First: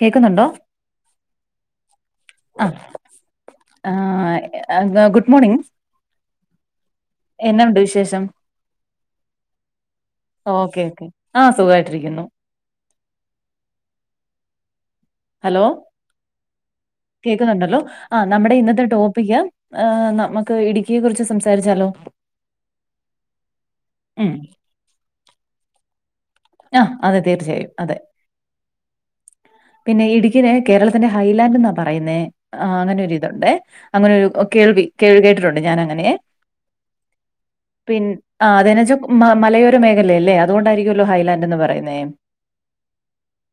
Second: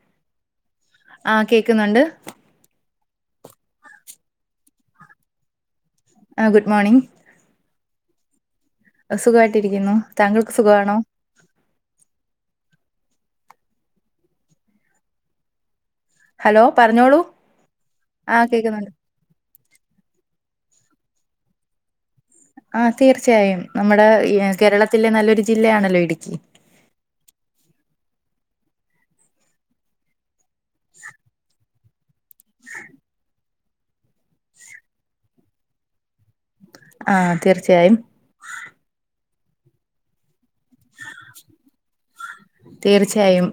കേക്ക്ന്നുണ്ടോ ആഹ് കേക്കുന്നുണ്ട് ആഹ് ആഹ് എ ഗുഡ് മോർണിംഗ് ആഹ് ഗുഡ് മോണിംഗ് എന്നാ ഒണ്ട് വിശേഷം ആഹ് സുഖവായിട്ടിരിക്കുന്നു താങ്കൾക്ക് സുഖവാണോ? ആഹ് സുഖവായിട്ടിരിക്കുന്നു ഹലോ ഹലോ പറഞ്ഞോളൂ കേക്കുന്നുണ്ടല്ലോ ആഹ് നമ്മടെ ഇന്നത്തെ ടോപ്പ് പ്പിക്ക് ഏഹ് നമ്മക്ക് ഇടുക്കിയെ കുറിച്ച് സംസാരിച്ചാലോ ആഹ് തീർച്ചയായും നമ്മടെ ഉം ഈ കേരളത്തിലെ നല്ലൊരു ജില്ലയാണല്ലോ ഇടുക്കി ആഹ് അതെ തീർച്ചയായും അതെ പിന്നെ ഇടുക്കീനെ കേരളത്തിന്റെ ഹൈലാൻഡ്ന്നാ പറയുന്നേ ആഹ് അങ്ങനൊരിതൊണ്ടേ അങ്ങനെ ഒരു കേൾവി കേൾ കേട്ടിട്ടുണ്ട് ഞാൻ അങ്ങനെയെ ആഹ് തീർച്ചയായും ആഹ് അതെന്നാച്ചാ മലയോര മേഖലയല്ലേ അതുകൊണ്ടായിരിക്കുവല്ലോ ഹൈലാൻഡ് എന്ന് പറയുന്നേ തീർച്ചയായും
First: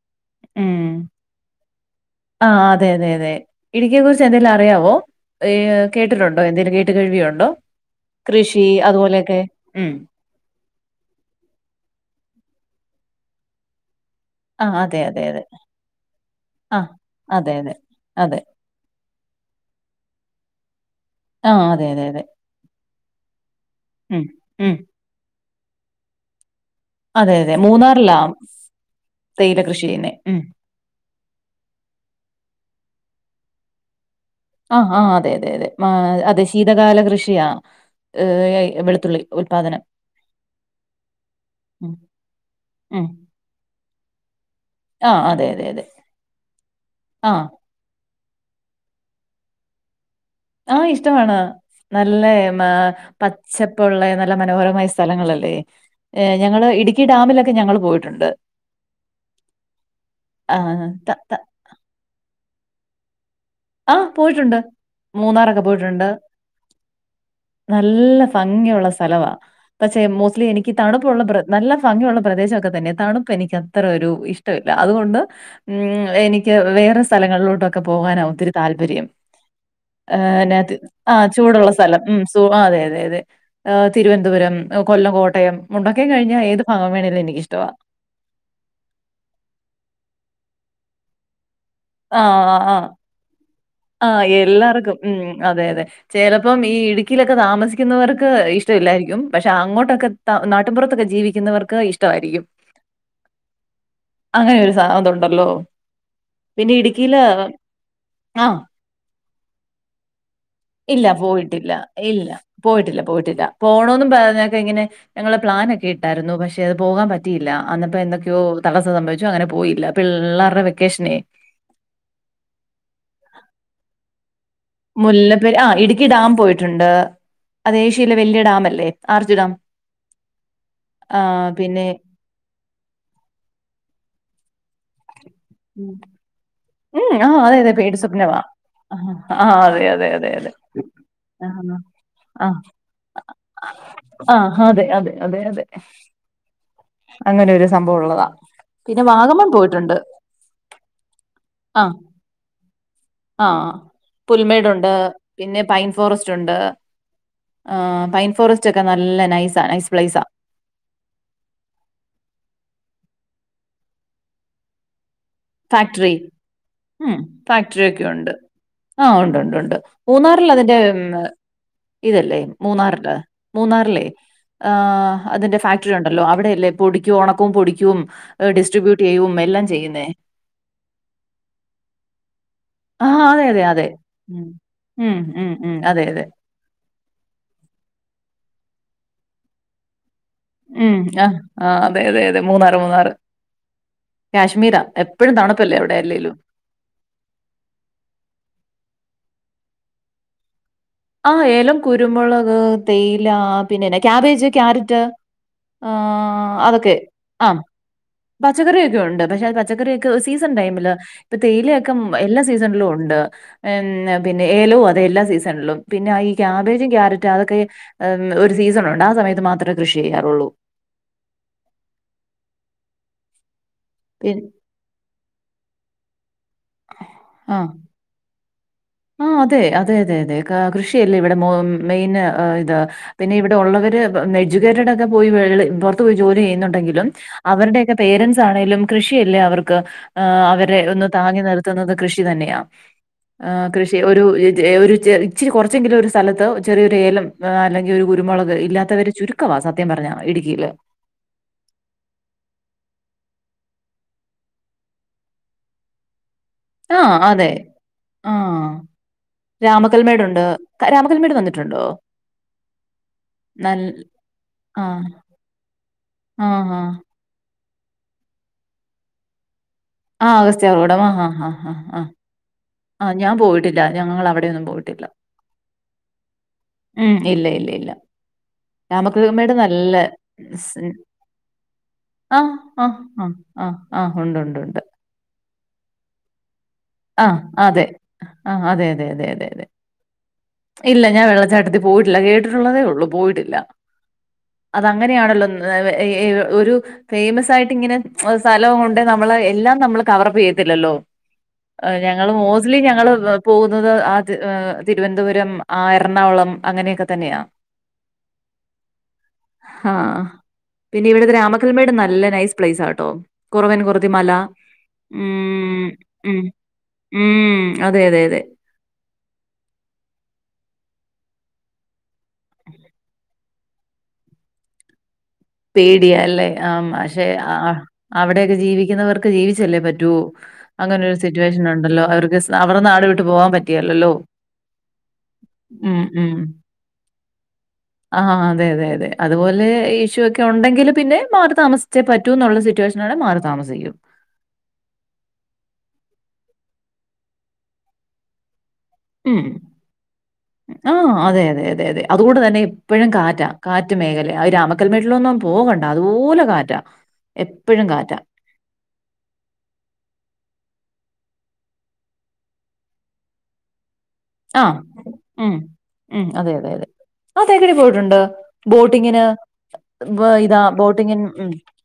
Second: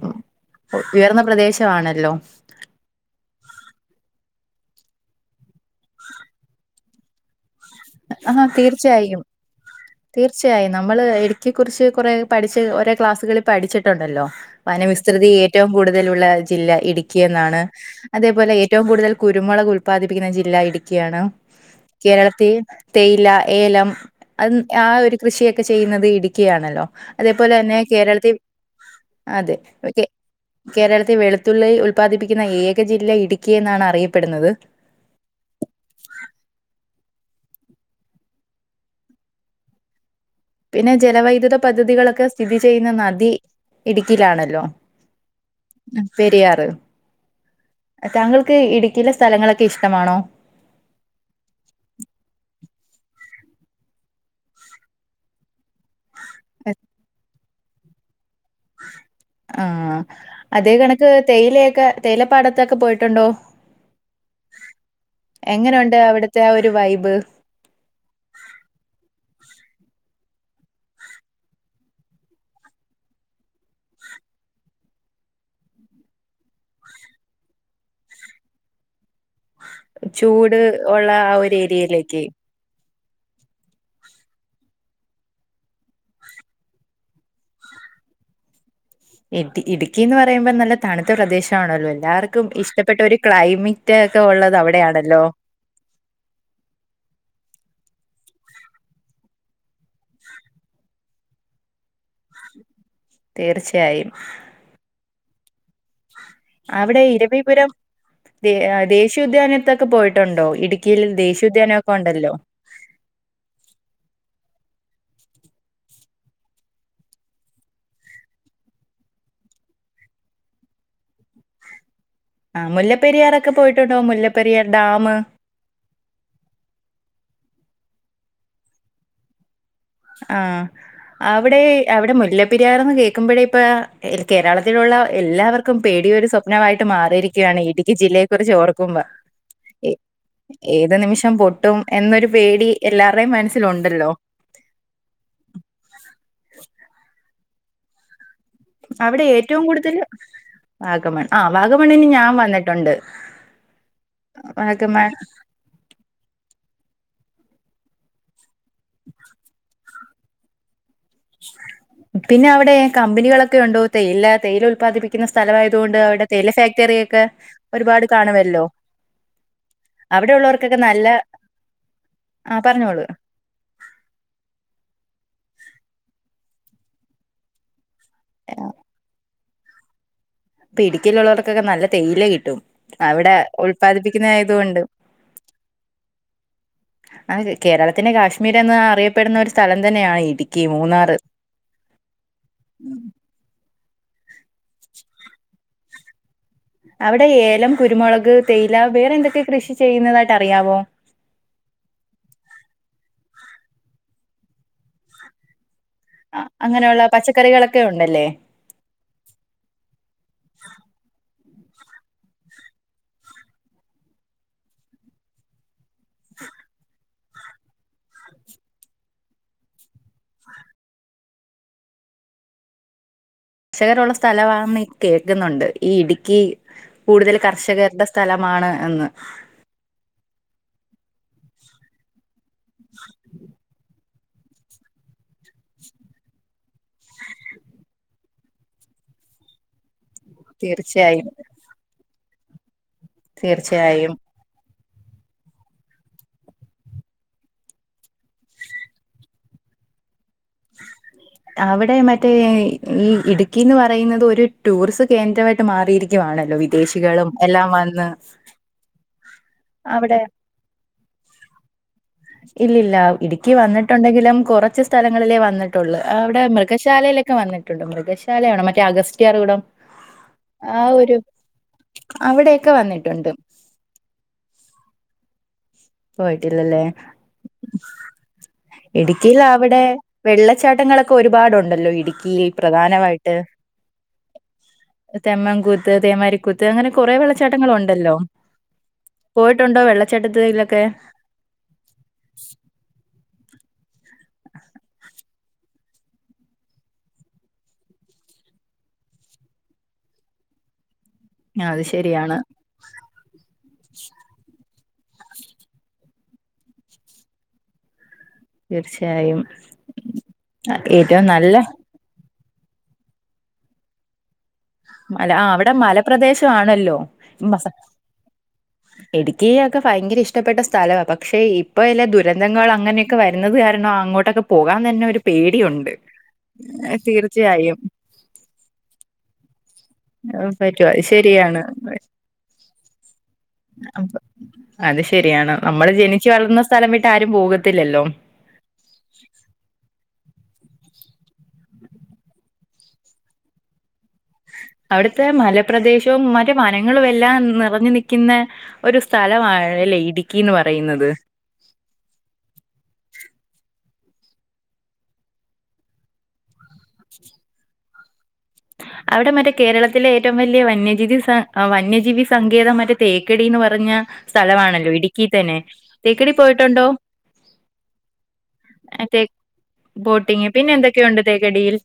ഉം ഉയർന്ന പ്രദേശമവാണല്ലോ ആഹ് അതെ അതെ അതെ ഇടുക്കിയെ കുറിച്ച് എന്തെലും അറിയാവോ ഏഹ് കേട്ടിട്ടുണ്ടോ എന്തേലും കേട്ട് കേഴ്‌വിയുണ്ടോ ആഹ് കൃഷി തീർച്ചയായും അതുപോലെയൊക്കെ ഉം തീർച്ചയായും നമ്മള് ഇടുക്കിയെ കുറിച്ച് കൊറെ പഠിച്ച് ഒരേ ക്ലാസ്സുകളിൽ പഠിച്ചിട്ടുണ്ടല്ലോ ആഹ് അതെ അതെ വനവിസ്തൃതി അതെ ഏറ്റവും കൂടുതലുള്ള ജില്ല ആഹ് ഇടുക്കി അതെ എന്നാണ് അതെ അതെ അതേപോലെ ഏറ്റവും കൂടുതൽ കുരുമുളക് ഉൽപാദിപ്പിക്കുന്ന ജില്ല ഇടുക്കിയാണ് ആഹ് അതെ അതെ അതെ കേരളത്തി തേയില ഏലം ഉം ഉം ആ ഒരു കൃഷിയൊക്കെ ചെയ്യുന്നത് ഇടുക്കിയാണല്ലോ അതെ അതേപോലെ അതെ തന്നെ മൂന്നാറിലാ കേരളത്തി അതെ തേയില കൃഷി ചെയ്യുന്നേ ഉം കേരളത്തി വെളുത്തുള്ളി ഉല്പാദിപ്പിക്കുന്ന ഏക ജില്ല ഇടുക്കി എന്നാണ് അറിയപ്പെടുന്നത് ആഹ് ആഹ് അതെ അതെ അതെ മ അതെ ശീതകാല കൃഷിയാ ഏഹ് വെളുത്തുള്ളി ഉൽപാദനം പിന്നെ ജലവൈദ്യുത ഉം പദ്ധതികളൊക്കെ സ്ഥിതി ചെയ്യുന്ന ഉം നദി ഇടുക്കിലാണല്ലോ ആഹ് അതെ അതെ അതെ ആഹ് താങ്കൾക്ക് ഇടുക്കിയിലെ സ്ഥലങ്ങളൊക്കെ ഇഷ്ട്ടമാണോ ആഹ് ഇഷ്ട്ടമാണ് നല്ലേ മ പാപ്പൊള്ളെ നല്ല മനോഹരമായ സ്ഥലങ്ങളല്ലേ ഏഹ് ഞങ്ങള് ഇടുക്കി ഡാമിലൊക്കെ ഞങ്ങൾ പോയിട്ടുണ്ട് ആഹ് അതേ ആഹ് ത കണക്ക് ത തേയില ഒക്കെ തേയിലപ്പാടത്തൊക്കെ പോയിട്ടുണ്ടോ? ആഹ് പോയിട്ടുണ്ട്. മൂന്നാറൊക്കെ എങ്ങനൊണ്ട് പോയിട്ടുണ്ട്. അവിടുത്തെ ആ ഒരു വൈബ്. നല്ല ഫംഗിയുള്ള സ്ഥലവാ. പക്ഷെ മോസ്റ്റ്ലി എനിക്ക് തണുപ്പുള്ള പ്ര നല്ല ഫംഗിയുള്ള പ്രദേശമൊക്കെ തന്നെയാ തണുപ്പ് എനിക്ക് അത്ര ഒരു ഇഷ്. ട്ടവില്ലാ അതുകൊണ്ട് ഉം എനിക്ക് വേറെ സ്ഥലങ്ങളിലോട്ടൊക്കെ പോവാനാ ഒത്തിരി താല്പര്യം. ഏഹ് ചൂട് ന്നാതി ഉള്ള ആഹ് ആ ഒരു ചൂടുള്ള സ്ഥലം ഉം ഏരിയയിലേക്ക് സു ആഹ് അതെ അതെ അതെ. ഏഹ് തിരുവനന്തപുരം, കൊല്ലം, കോട്ടയം, മുണ്ടക്കെെ കഴിഞ്ഞാ ഏത് ഫാഗം വേണേലും എനിക്കിഷ്ട്ടവാ. ഇട് ഇടുക്കീന്ന് പറയുമ്പോ നല്ല തണുത്ത പ്രദേശാണല്ലോ ആഹ് എല്ലാവർക്കും ആഹ് ഇഷ്ടപ്പെട്ട ഒരു ക്ലൈമീ. റ്റ് ഒക്കെ ആഹ് ഉള്ളത് എല്ലാർക്കും ഉം അവിടെയാണല്ലോ. അതെ അതെ ചെലപ്പം ഈ ഇടുക്കിയിലൊക്കെ താമസിക്കുന്നവർക്ക് ഇഷ്ടമില്ലായിരിക്കും. പക്ഷെ അങ്ങോട്ടൊക്കെ. ത നാട്ടിൻപുറത്തൊക്കെ ജീവിക്കുന്നവർക്ക് ഇഷ്ടവായിരിക്കും. തീർച്ചയായും. അങ്ങനെ ഒരു സാതുണ്ടല്ലോ പിന്നെ അവിടെ ഇടുക്കിയിലവ. ഇരവിപുരം ദേ ആഹ് ദേശീയോദ്യാനത്തൊക്കെ പോയിട്ടുണ്ടോ ഇടുക്കിയിൽ ഇല്ല പോയിട്ടില്ല. ദേശീയോദ്യാനമൊക്കെ ഇല്ല. ഉണ്ടല്ലോ. പോയിട്ടില്ല പോയിട്ടില്ല പോണന്ന് പറഞ്ഞക്ക ഇങ്ങനെ. ഞങ്ങളെ പ്ലാനൊക്കെ ഇട്ടായിരുന്നു. പക്ഷെ അത് പോകാൻ പറ്റിയില്ല അന്നപ്പോ എന്തൊക്കെയോ തടസ്സ സംഭവിച്ചു അങ്ങനെ പോയില്ല. പിള്ളേരുടെ വെക്കേഷനെ. ആഹ് മുല്ലപ്പെരിയാറൊക്കെ പോയിട്ടുണ്ടോ? മുല്ലപ്പെരിയാർ ഡാം. ആഹ് ഇടുക്കി ഡാം പോയിട്ടുണ്ട്. അത് ഏഷ്യയിലെ വലിയ ഡാം അല്ലേ ആർജു ഡാം. ആഹ് ആ അവിടെ പിന്നെ അവിടെ മുല്ല. പെരിയാർന്ന് കേൾക്കുമ്പോഴേ ഇപ്പ കേരളത്തിലുള്ള എല്ലാവർ. ക്കും ഉം പേടി ഒരു സ്വപ്നമായിട്ട് ഉം, ആ അതെ മാറിയിരിക്കുകയാണ് അതെ ഇടുക്കി പേടി ജില്ലയെ സ്വപ്നവാ. കുറിച്ച് ആ ഓർക്കുമ്പോ. ആ അതെ അതെ അതെ അതെ. ഏത് നിമിഷം ആ പൊട്ടും എന്നൊരു പേടി എല്ലാവാരേയും മനസ്സിലുണ്ടല്ലോ. ആഹ് അതെ അതെ അതെ അതെ അങ്ങനെ ഒരു സംഭവംള്ളതാ. പിന്നെ അവിടെ വാഗമൺ ഏറ്റവും പോയിട്ടുണ്ട്. കൂടുതൽ വാഗമൺ ആഹ് ആ വാഗമണിന് ഞാൻ വന്നിട്ടുണ്ട് ആഹ് പുൽമേടുണ്ട് വാഗമൺ. പിന്നെ പൈൻ ഫോറസ്റ്റ് ഉണ്ട്. പൈൻ ഫോറസ്റ്റ് ഒക്കെ നല്ല നൈസ നൈസ് പ്ലേസ. പിന്നെ അവിടെ കമ്പനികളൊക്കെ ഉണ്ടോ? തേയില തേൽ ഉല്പാദിപ്പി. ക്കുന്ന സ്ഥലവായതുകൊണ്ട് ഫാക്ടറി അവിടെ തേയില ഫാക്ടറി ഉം ഒക്കെ ഫാക്ടറി ഒക്കെ ഒരുപാട് ഉണ്ട് കാണുവല്ലോ. ആഹ് ഉണ്ട് ഉണ്ട് ഉണ്ട് മൂന്നാറിൽ അതിന്റെ നല്ല ഇതല്ലേ ആ പറഞ്ഞോളൂ മൂന്നാറില്. മൂന്നാറ്ല്ലേ ആഹ് അതിന്റെ ഫാക്ടറി ഉണ്ടല്ലോ അവിടെയല്ലേ പൊടിക്ക ഉണക്കവും പൊടിക്കും. ഡിസ്ട്രിബ്യൂട്ട് ചെയ്യും എല്ലാം ചെയ്യുന്നേ. പ്പൊ ഇടുക്കലുള്ളവർക്കൊക്കെ നല്ല തേയില കിട്ടും. ആഹ് അവിടെ അതെ അതെ അതെ ഉം ഉല്പാദിപ്പിക്കുന്നായതൊണ്ട്. ഉം ഉം ഉം അതെ അതെ അ ര് കേരളത്തിന്റെ കാശ്മീർ എന്ന് അറിയപ്പെടുന്ന ഒരു സ്ഥലം തന്നെയാണ് ഇടി. ഉംഹ് ആഹ് ആഹ് അതെ അതെ അതെ മൂന്നാറ് മൂന്നാറ്. കാശ്മീരാ എപ്പോഴും തണുപ്പല്ലേ അവിടെ എല്ലേലും. അവിടെ ഏലം, കുരുമുളക്, തേയില വേറെ എന്തൊക്കെ കൃഷി ചെയ്യുന്നതായിട്ട് അറിയാവോ? ആഹ് ഏലം, കുരുമുളക്, തേയില പിന്നെന്ന ക്യാബേജ്, ക്യാരറ്റ്. ആഹ് അങ്ങനെയുള്ള ആഹ് പച്ചക്കറികളൊക്കെ ഉണ്ടല്ലേ. പച്ചക്കറിയൊക്കെ ഉണ്ട് പക്ഷെ അത് പച്ചക്കറിയൊക്കെ സീസൺ ടൈമില്. ഇപ്പൊ തേയിലൊക്കെ എല്ലാ സീസണിലും ഉണ്ട്. പിന്നെ ഏലവും അതെ എല്ലാ സീസണിലും പിന്നെ ഈ ക്യാബേജും ക്യാരറ്റ് അതൊക്കെ. ഉംഹ്. ഒരു സീസൺ ഉണ്ട് ആ സമയത്ത് മാത്രേ കൃഷി ചെയ്യാറുള്ളൂ. കർഷകരുള്ള പിൻ സ്ഥലമാെന്ന് കേൾക്കുന്നുണ്ട്. ഈ ഇടുക്കി കൂടുതൽ കർഷകരുടെ. സ്ഥലമാണ് എന്ന്. ആഹ് അതെ അതെ അതെ അതെ കൃഷിയല്ലേ ഇവിടെ മ. മെയിൻ ഇത് പിന്നെ ഇവിടെ ഒള്ളവര്. എഡ്യൂക്കേറ്റഡ് ഒക്കെ പോയി പുറത്ത് പോയി ജോലി ചെയ്യുന്നുണ്ടെങ്കിലും. അവരുടെയൊക്കെ പേരൻറ്സ് ആണേലും കൃഷിയല്ലേ അവർക്ക് ആഹ് അവരെ ഒന്ന് തീർച്ചയായും താങ്ങി നിർത്തുന്നത് കൃഷി തന്നെയാണ് തീർച്ചയായും രു രി ച്ചെഒരു ഇച്ചിഇച്ചിരി കുറച്ചെങ്കിലും ഒരു സ്ഥലത്ത് ചെറിയൊരു ഏലം അല്ലെങ്കിൽ ഒരു കുരുമുളക് ഇല്ലാത്തവര് ചുരു ക്കവാ സത്യം പറഞ്ഞാ ഇടുക്കിയില്. അവിടെ മറ്റേ ഈ ഇടുക്കിന്ന് പറയുന്നത് ഒരു ടൂറിസ് കേന്ദ്രമായിട്ട് മാറിയിരിക്കുവാണല്ലോ. വി ആ, ദേശികളും അതെ. എല്ലാം വന്ന് അവിടെ രാമകൽമേടുണ്ട്. ക രാമകൽമേട് വന്നിട്ടുണ്ടോ? ഇല്ലില്ല ഇടുക്കി നൽ വന്നിട്ടുണ്ടെങ്കിലും കുറച്ച് ആ, സ്ഥല ങ്ങളിലേ വന്നിട്ടുള്ളു അവിടെ ആ, ആ. മൃഗശാലയിലൊക്കെ വന്നിട്ടുണ്ട് മൃഗശാലയാണോ മറ്റേ അഗസ്റ്റയാർ കൂടം ആഹ് അസ്ത്യാർ കുടം ആഹ് ഹഹ ഹ ഹ അവിടെയൊക്കെ വന്ന് ആഹ് ഞാൻ പോയിട്ടില്ല ഞങ്ങള് അവിടൊയൊന്നും പോയിട്ടില്ല. പോയിട്ടില്ലല്ലേ ഉം. ഇല്ല ഇല്ല ഇല്ല ഇടുക്കിയിൽ രാമകൽമേട് അവിടെ നല്ല സ് വെള്ളച്ചാട്ടങ്ങളൊക്കെ ഒരുപാടുണ്ടല്ലോ ഇടുക്കിയിൽ ആഹ് ആഹ് ആഹ് പ്രധാനമായിട്ട് ആഹ് ആഹ് ഉണ്ടുണ്ടുണ്ട്. തെമ്മൻങ്കൂത്ത് തേമാരിക്കൂത്ത് അങ്ങനെ കുറെ ആഹ് അതെ വെള്ളച്ചാട്ടങ്ങളുണ്ടല്ലോ ആന് അതെ അതെ അതെ അതെ അതെ പോയിട്ടുണ്ടോ വെള്ളച്ചാട്ടത്തിലൊക്കെ ഇല്ല ഞാൻ വെള്ളച്ചാട്ടത്തി പോയിട്ടില്ല കേട്ടിട്ടുള്ളതേ ഉള്ളൂ പോയിട്ടില്ല. അതങ്ങനെയാണല്ലോ ന്ന എ എ ഒരു ഫേമസ് ആയിട്ട് ഇങ്ങനെ സ്ഥലം ഉണ്ടേ നമ്മള് എല്ലാം നമ്മള് കവർ അപ്പ് ചെയ്യത്തില്ലല്ലോ. ആ, അത് അഹ് ഞങ്ങള് ശരിയാണ് മോസ് റ്റ്ലി ഞങ്ങള് പോകുന്നത് ആ തി ഏഹ് തിരുവനന്തപുരം ആ എറണാകുളം അങ്ങനെയൊക്കെ തന്നെയാ. തീർച്ചയായും ആഹ് ആ, പിന്നെ ഏറ്റവും ഇവിടെത്തെ നല്ല രാമക്കൽമേട് നല്ല നൈസ് പ്ലേസാട്ടോ. കുറവൻ കുറുതി മല മല ആഹ് അവിടെ മലപ്രദേശ ആണല്ലോ ഉം അതെ അതെ അതെ ഇടുക്കി യൊക്കെ ഭയങ്കര ഇഷ്ടപ്പെട്ട സ്ഥലവാ. പക്ഷേ ഇപ്പോൾ എല്ല ദുരന്തങ്ങൾ അങ്ങനെയൊക്കെ വരുന്നത് കാരണം അങ്ങോട്ടൊക്കെ പോകാൻ തന്നെ ഒരു പേടിയുണ്ട് പേടിയല്ലേ ആം പക്ഷെ ആഹ് തീർച്ചയായും അവിടെയൊക്കെ ജീവിക്കുന്നവർക്ക് ജീവിച്ചല്ലേ പറ്റൂ. പറ്റുവ അങ്ങനെ അത് ഒരു ശരിയാണ് സിറ്റുവേഷൻ ഉണ്ടല്ലോ അവർക്ക് അവറെ നാട് വിട്ടു പോവാൻ പറ്റികേലല്ലോ. അത് ശരിയാണ് നമ്മള് ജനിച്ചു വളർന്ന സ്ഥലം വിട്ട് ആരും പോകത്തില്ലല്ലോ. ആഹ് അതെ അതെ അതെ അതുപോലെ ഈ ഇഷ്യൂ ഒക്കെ ഉണ്ടെങ്കിൽ പിന്നെ മാറി താമസിച്ചേ പറ്റൂ എന്നുള്ള സിറ്റുവേഷനാണെ മാറി താമസിക്കും. അവിടുത്തെ മലപ്രദേശവും മറ്റെ വനങ്ങളും എല്ലാം നിറഞ്ഞു നിക്ക്യ്ന്നെ ഒരു സ്ഥലമാണ് ലെ ഇഡിക്കീന്ന് പറയുന്നത്. അതെയതെ അതെ അതെയാ അതുകൊണ്ട് തന്നെ എപ്പഴും കാറ്റാ. കാറ്റ് മേഖലയാ. അഹ് രാമക്കൽമേട്ടിലൊന്നും പോകണ്ട അതുപോലെ കാ റ്റാ എപ്പഴും കാറ്റാ. അവിടെ മറ്റേ കേരളത്തിലെ ഏറ്റവും വലിയ വന്യജീതി സ വന്യജീവി സങ്കേതം മറ്റേ തേക്കടീന്ന് പറഞ്ഞ ആ. സ്ഥലവാണല്ലോ ഇടുക്കി തന്നെ, തേക്കടി പോയിട്ടുണ്ടോ? ആഹ് തേക്കടി പോയിട്ടുണ്ട് മറ്റേ ബോട്ടിങ്ങിന്. ബ ബോട്ടിങ് ഇതാ പിന്നെ എന്തൊക്കെയുണ്ട് ബോട്ടിങ്ങിൻ ഉം തേക്കടിയിൽ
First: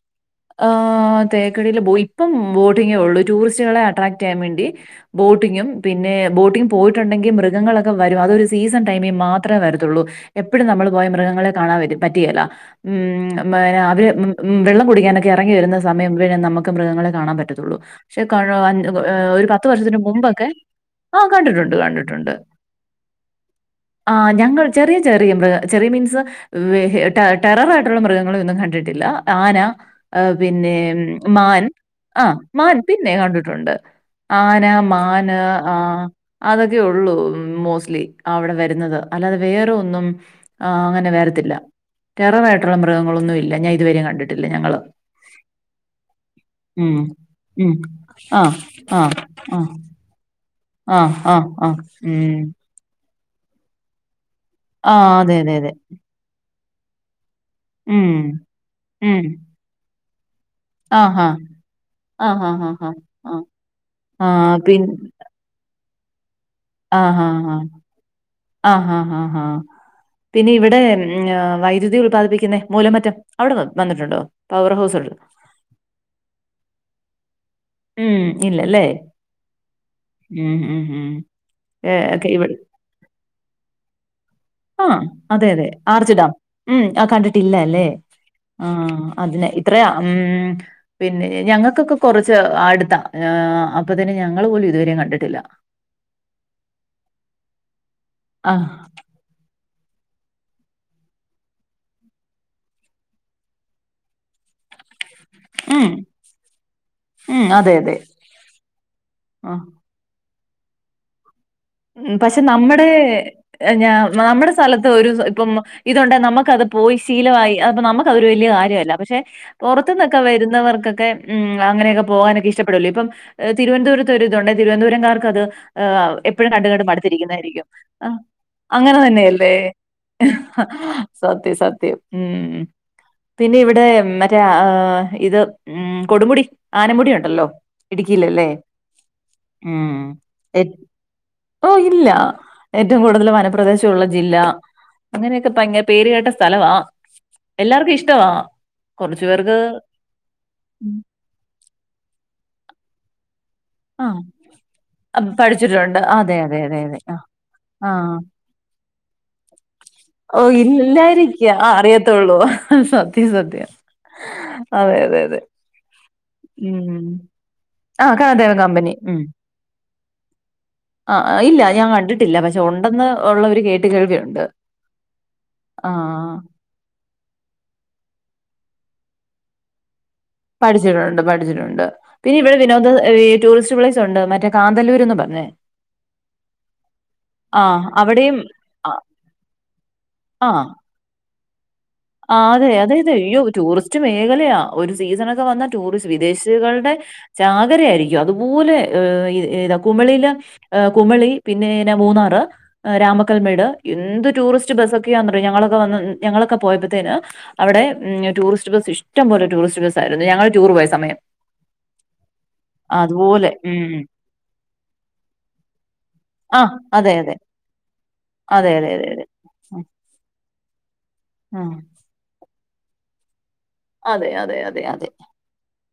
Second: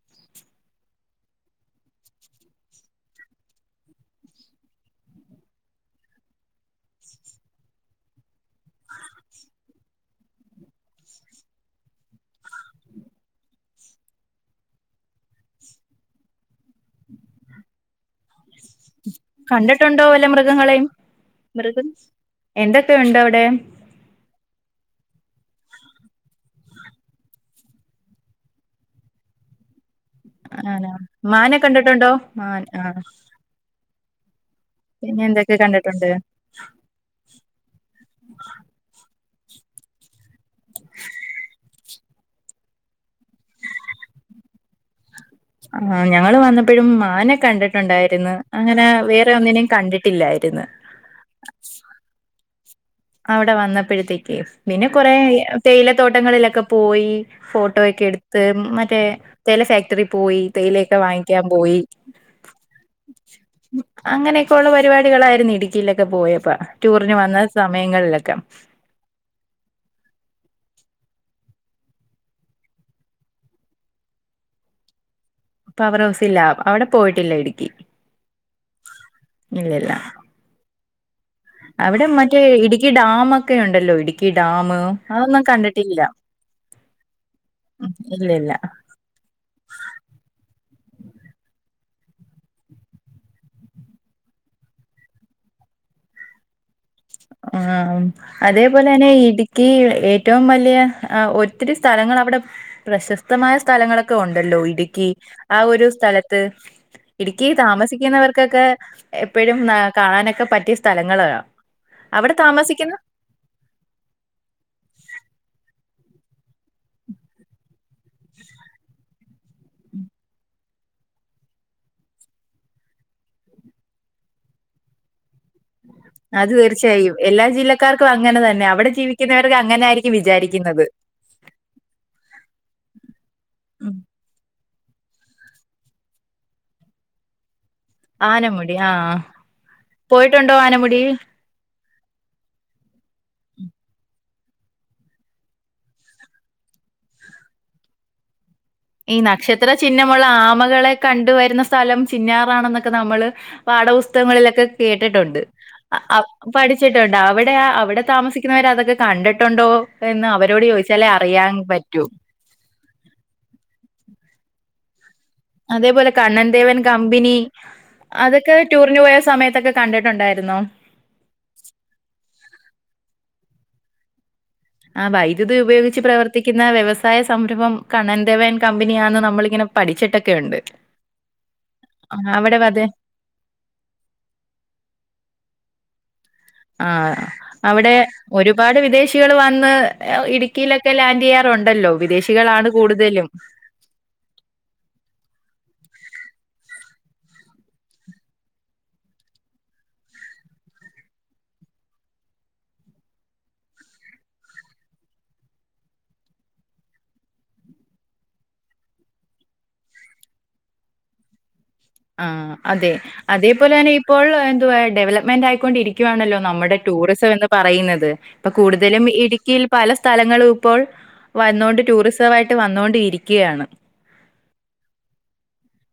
ആഹ് തേക്കടീല് ബോയി ഇപ്പം ബോട്ടിങ്ങേ ഉള്ളൂ ടൂറിസ്റ്റുകളെ അട്രാക്ട് ചെയ്യാൻ വേണ്ടി. ബോട്ടിങ്ങും പിന്നെ ബോട്ടിംഗും പോയി ട്ടുണ്ടെങ്കി മൃഗങ്ങളൊക്കെ വരും അതൊരു സീസൺ ടൈമി മാത്രേ വരത്തൊള്ളൂ. എപ്പഴും നമ്മൾ പോയ മൃഗങ്ങളെ കാണാൻ വരും പറ്റികേല്ല. ഉം പിന്ന അവര് വെള്ളം കുടിക്കാനൊക്കെ ഇറങ്ങി വരുന്ന സമയം നമുക്ക് മൃഗങ്ങളെ കാണാൻ പറ്റത്തുള്ളൂ പക്ഷെ ഒരു പത്ത് വർഷത്തിന് മുമ്പൊക്കെ ആഹ് കണ്ടിട്ടുണ്ട്. എന്തൊക്കെ ഉണ്ട് അവിടെ. ആഹ് ഞങ്ങൾ ചെറിയ ചെറിയ മൃഗ ചെറിയ മീൻസ് ടെറർ ആയിട്ടുള്ള മൃഗങ്ങള ഒന്നും കണ്ടിട്ടില്ല ആന ആഹ് പിന്നെ ആണോ മാനെ മാൻ കണ്ടിട്ടുണ്ടോ ആഹ് മാൻ ആഹ് പിന്നെ കണ്ടിട്ടുണ്ട് ആന പിന്നെ മാന് എന്തൊക്കെ ആഹ് കണ്ടിട്ടുണ്ട് അതൊക്കെ ഉള്ളൂ മോസ്റ്റ്ലി അവിടെ വരുന്നത് അല്ലാതെ വേറെ ഒന്നും ആഹ് അങ്ങനെ വരത്തില്ല ടെററായിട്ടുള്ള മൃഗങ്ങളൊന്നും ഇല്ല ഞാൻ ഇതുവരെയ കണ്ടിട്ടില്ല ഞങ്ങള് ആഹ് ഞങ്ങള് വന്നപ്പോഴും ഉം മാനെ ഉം കണ്ടിട്ടുണ്ടായിരുന്ന് ആ അങ്ങനെ വേറെ ഒന്നിനേം കണ്ടിട്ട് ട്ടില്ലായിരുന്നു. ആഹ് ആഹ് ആഹ് ഉം. അവിടെ വന്നപ്പോഴത്തേക്ക് പിന്നെ ആ കൊറെ അതെ അതെ അതെ തേയില തോട്ട തട്ടങ്ങളിലൊക്കെ പോയി ഫോട്ടോ ഒക്കെ ഉം എടുത്ത് മറ്റേ ഉം തെയ്‌ല ഫാക്ടറി പോയി. തേയിലേക്കെ ആ ഹാ വാങ്ങിക്കാൻ പോയി. ആ ഹാ ഹാ ഹാ ആ ആഹ് അങ്ങനെയൊക്കെയ ഉള്ള പിൻ പരിപാടികളായിരുന്നു ഇടുക്കിയിലൊക്കെ പോയപ്പ ടൂറിന് ആഹ് വന്ന ആഹ് സമയങ്ങളിലൊക്കെ ആഹ് ആഹ് ആഹ്. പിന്നെ ഇവിടെ വൈദ്യുതി ഉത്പാദിപ്പിക്കുന്ന മൂലമറ്റം അവിടെ വന്നിട്ടുണ്ടോ. പവർ ഹൗസ് ഉത് പവർ ഹൗസ് ഇല്ല അവിടെ പോയിട്ടില്ല ഇടുക്കി. ഉം ഇല്ലല്ലേ ഇല്ലല്ല ഉം ഉം ഉം. അവിടെ ഏഹ് മറ്റേ ഇവിടെ ഇടുക്കി ഡാമ ഒക്കെ ഉണ്ടല്ലോ ഇടു ആഹ് അതെ അതെ അറച്ചിടാം ഉം ആഹ് കണ്ടിട്ടില്ല അല്ലേ ഇല്ലല്ല ആഹ് അതിനെ അത്രയാ ഉം പിന്നെ ഞങ്ങൾക്കൊക്കെ കുറച്ച് അടുത്താ അപ്പൊ തന്നെ ഞങ്ങള് പോലും ഇതുവരെയും കണ്ടിട്ടില്ല. ആഹ്മ് ആഹ് അതേപോലെ അതന്നെ ഇടുക്കി ഏറ്റവും വലിയ ഒത്തിരി സ്ഥലങ്ങൾ അവിടെ പ്രശസ്തമായ സ്ഥലങ്ങളൊക്കെ ഉണ്ടല്ലോ ഇടുക്കി ആഹ് ഉം ഒരു സ്ഥലത്ത് ഉം ഇടുക്കി അതെ അതെ താമസിക്കുന്നവർക്കൊക്കെ എപ്പോഴും ആഹ് കാണാനൊക്കെ പറ്റിയ സ്ഥലങ്ങളാണ്. ഉം പക്ഷെ നമ്മുടെ ഞാ നമ്മുടെ സ്ഥലത്ത് ഒരു ഇപ്പം ഇതുകൊണ്ട് നമുക്കത് പോയി ശീലമായി അപ്പ നമുക്ക് ഒരു വലിയ കാര്യമല്ല പക്ഷെ പൊറത്തുന്നൊക്കെ വരുന്നവർക്കൊക്കെ ഉം അങ്ങനെയൊക്കെ പോകാനൊക്കെ ഇഷ്ടപ്പെടല്ലോ ഇപ്പം തിരുവനന്തപുരത്ത് ഒരുരിതണ്ട് തിരുവനന്തപുരംകാർക്കത് എപ്പോഴും അത് കണ്ടുകണ്ട് തീർച്ചയായും. എല്ലാ മടുത്തിരിക്കുന്നായിരിക്കും ജില്ലക്കാർക്കും അങ്ങനെ തന്നെ. അവിടെ അങ്ങനെ തന്നെയല്ലേ ജീവിക്കുന്നവർക്ക് അങ്ങനെ ആയിരിക്കും വിചാരിക്കുന്നത്. സത്യ സത്യം ഉം ഉം. പിന്നെ ഇവിടെ ഉം. മറ്റേ ആഹ് ഇത് ഉം കൊടുമുടി ആനമുടി ഉണ്ടല്ലോ ഇടുക്കില്ലല്ലേ ആനമുടി ആഹ്. ഉം പോയിട്ടുണ്ടോ ഏറ്റ് ആനമുടി? ഓഹ് ഇല്ല ഏറ്റവും കൂടുതൽ വനപ്രദേശ ഉള്ള ജില്ല അങ്ങനെയൊക്കെ ഭയങ്കര പേര് കേട്ട സ്ഥലവാ എല്ലാർക്കും ഇഷ്ടവാ. ഈ കുറച്ചു പേർക്ക് നക്ഷത്ര ചിഹ്നമുള്ള ആമകളെ കണ്ടുവരുന്ന സ്ഥലം ചിന്നാറാണെന്നൊക്കെ നമ്മള് ആഹ് പാഠപുസ്തകങ്ങളിലൊക്കെ കേട്ടിട്ടുണ്ട് പഠിച്ചിട്ടുണ്ട് അതെ അതെ അതെ അതെ പഠിച്ചിട്ടുണ്ട് ആഹ് അവിടെ അവിടെ ആഹ് താമസ ക്കുന്നവർ അതൊക്കെ കണ്ടിട്ടുണ്ടോ എന്ന് ഓ അവരോട് ചോദിച്ചാലേ ഇല്ലായിരിക്ക അറിയാൻ ആ പറ്റൂ. അറിയത്തുള്ളൂ സത്യം സത്യം അതെ അതെ അതെ. അതേപോലെ കണ്ണൻ ദേവൻ ഉം കമ്പനി ആ കാദേവ അതൊക്കെ കമ്പനി ടൂറിന് പോയ സമയത്തൊക്കെ കണ്ടട്ടുണ്ടായിരുന്നോ? ആഹ് ഇല്ല ഞാൻ കണ്ടിട്ടില്ല. പക്ഷെ ഉണ്ടെന്ന് ഒള്ളര് കേട്ട് കേൾവിയുണ്ട്. ആഹ് വൈദ്യുതി ഉപയോഗിച്ച് പ്രവർ ആഹ് ത്തിക്കുന്ന വ്യവസായ സംരംഭം കണ്ണൻ ദേവൻ കമ്പനിയാണ് നമ്മളിങ്ങനെ പഠിച്ചിട്ടൊക്കെ ഉണ്ട്. പഠിച്ചിട്ടുണ്ട് പഠിച്ചിട്ടുണ്ട്. പിന്നെ ഇവര് വതെ വിനോദ ഏഹ് ടൂറിസ്റ്റ് പ്ലേസ് ണ്ട് മറ്റേ കാന്തല്ലൂരന്ന് പറഞ്ഞ്. ആഹ് ആഹ് അവിടെ അവിടെയും ഒരുപാട് വിദേശികള് വന്ന് ഇടുക്കിയിലൊ ക്കെ ലാൻ് ചെയ്യാറുണ്ടല്ലോ. ആഹ് വിദേശികളാണ് അതെ. അതെ അതെ കൂടുതലും. അയ്യോ ടൂറിസ്റ്റ് മേഖലയാ, ഒരു സീസൺ ഒക്കെ വന്ന ടൂറിസ്റ്റ് വിദേശികളുടെ ചാകര ആയിരിക്കും. അതുപോലെ ഏഹ് ഏതാ കുമിളില് കുമളി പിന്നെ ന്ന മൂന്നാറ് രാമക്കൽമേട് എന്ത് ടൂറിസ്റ്റ് ബസ്സക്കെയാന്നറിയോ ഞങ്ങളൊക്കെ വ ഞങ്ങളൊക്കെ പോയപ ത്തേന് അവടെ ടൂറിസ്റ്റ് ബസ് ഇഷ്ടം പോലെ ടൂറിസ്റ്റ് ബസ് ആയിരുന്നു ഞങ്ങൾ ടൂർ പോയ സമയം. [inaudible] ആഹ് അതെ. അതുപോലെ അതേപോലെ തന്നെ ഉം. ഇപ്പോൾ എന്തുവാ ഡെവലപ്മെന്റ് ആയിക്കൊണ്ടിരിക്കുകയാണല്ലോ ആ നമ്മുടെ അതെ, ടൂറിസം അതെ. എന്ന് പറയുന്നത്. ഇപ്പൊ അതെ, അതെ, കൂടുതലും അതെ, അതെ. ഇടുക്കിയിൽ ഉം, പല സ്ഥലങ്ങളും ഇപ്പോൾ ഉം. വന്നൊണ്ട് ടൂറിസമായിട്ട് വന്നോണ്ട് ഇരിക്കുകയാണ്. അതെ അതെ അതെ അതെ.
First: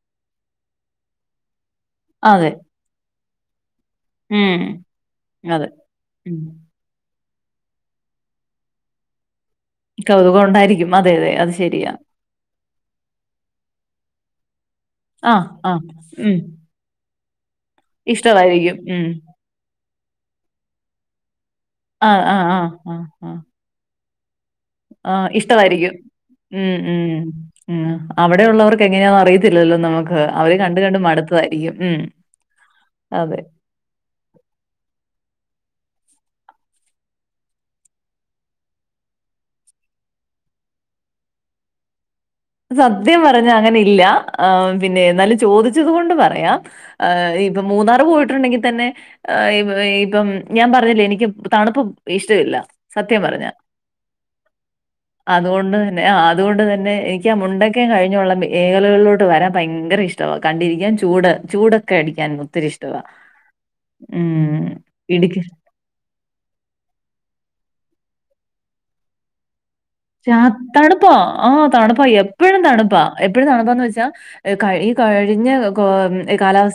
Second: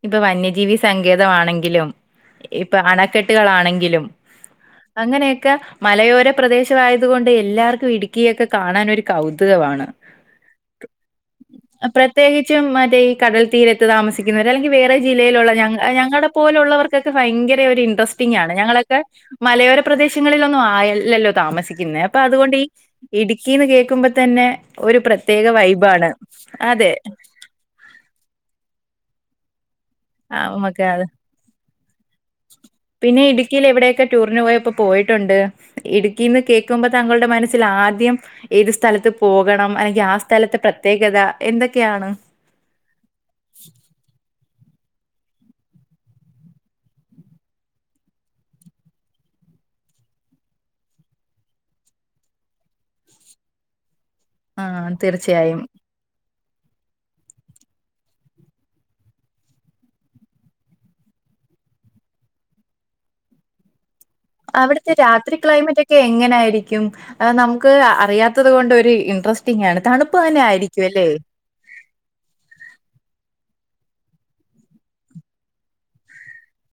ഇപ്പൊ വന്യജീവി സങ്കേതമാണെങ്കിലും, അതെ. ഇപ്പൊ അണക്കെട്ടുകളാണെങ്കിലും ഉം. അങ്ങനെക്ക അതെ. മലയോര ഉം. പ്രദേശ ങ്ങളായതു കൊണ്ടേ, എല്ലാർക്കും ഇടുക്കിയൊക്കെ കാണാൻ ഒരു കൗതുകമാണ്. കൗതുകണ്ടായിരിക്കും, അതെ അതെ അത് ശരിയാ. പ്രത്യേകിച്ചും മറ്റേ ഈ കടൽ തീരത്ത് താമസിക്കുന്നവർ അല്ലെങ്കിൽ വേറെ ആഹ് ജില്ലയിലുള്ള ഞ ആഹ് ഞങ്ങളുടെ ഉം പോലുള്ളവർ കൊക്കെ ഭയങ്കര ഒരു ഇൻട്രസ്റ്റിംഗ് ആണ്. ഇഷ്ടവായിരിക്കും ഞങ്ങളൊക്കെ ഉം മലയോര പ്രദേശങ്ങളിലൊന്നും ആയല്ലല്ലോ താമസിക്കുന്നേ. അപ്പൊ ആഹ് ആഹ് അതുകൊണ്ട് ഈ ആഹ് ആഹ് ആഹ് ഇടുക്കിന്ന് കേൾക്കുമ്പോ തന്നെ ഒരു ആഹ് പ്രത്യേക ഇഷ്ടവായിരിക്കും വൈബാണ് ഉം അതെ. ഉം ഉം അവിടെ ഉള്ളവർക്ക് എങ്ങനെയാന്ന് അറിയത്തില്ലല്ലോ നമു ക്ക്. ആ അവര് കണ്ട് നമുക്ക് കണ്ട് അത് മടുത്തതായിരിക്കും ഉം അതെ. ഇല്ല ഇവിടേക്ക ടൂറിന് പോയപ്പോ പോയിട്ടുണ്ട്. ഇടുക്കിന്ന് കേൾക്കുമ്പോ താങ്കളുടെ മനസ്സിൽ ആദ്യം ഏത് സ്ഥലത്ത് പോകണം അല്ലെങ്കിൽ ആ സ്ഥലത്തെ പ്രത്യേകത എന്തൊക്കെയാണ്. സത്യം പറഞ്ഞ അങ്ങനെ ഇല്ല. ആഹ് പിന്നെ എന്നാലും ചോദിച്ചത് കൊണ്ട് പറയാം. ആഹ് ഇപ്പൊ മൂന്നാറ് പോയിട്ടുണ്ടെങ്കിൽ തന്നെ ഏഹ് ഇ ഇപ്പം ഞാൻ പറഞ്ഞില്ലേ എനിക്ക് തണുപ്പ് ഇഷ്ടമില്ല. സത്യം പറഞ്ഞ, ആ തീർച്ചയായും അതുകൊണ്ട് തന്നെ ആ അതുകൊണ്ട് തന്നെ എനി ക്കാ മുണ്ടക്കൻ കഴിഞ്ഞുള്ള മേഖലകളിലോട്ട് വരാൻ ഭയങ്കര ഇഷ്ടമാ. കണ്ടിരിക്കാൻ ചൂട് ചൂടൊക്കെ അടിക്കാൻ മു ഒത്തിരി ഇഷ്ടവാ. മ്മ്. അവിടത്തെ രാത്രി ഇടുക്കി ക്ലൈമറ്റ ക്കെ എങ്ങനെയായിരിക്കും, നമുക്ക് അറിയാത്തത് കൊണ്ട് ഒരു ഇൻട്രസ്റ്റിംഗ് ആണ്. തണു ചാ തണുപ്പാ ആ തണുപ്പാ. എപ്പഴും തണുപ്പാ. എപ്പോഴും തണുപ്പാന്ന് വെച്ചാ കഴി ഈ കഴിഞ്ഞ ഗോ കാലാവസ്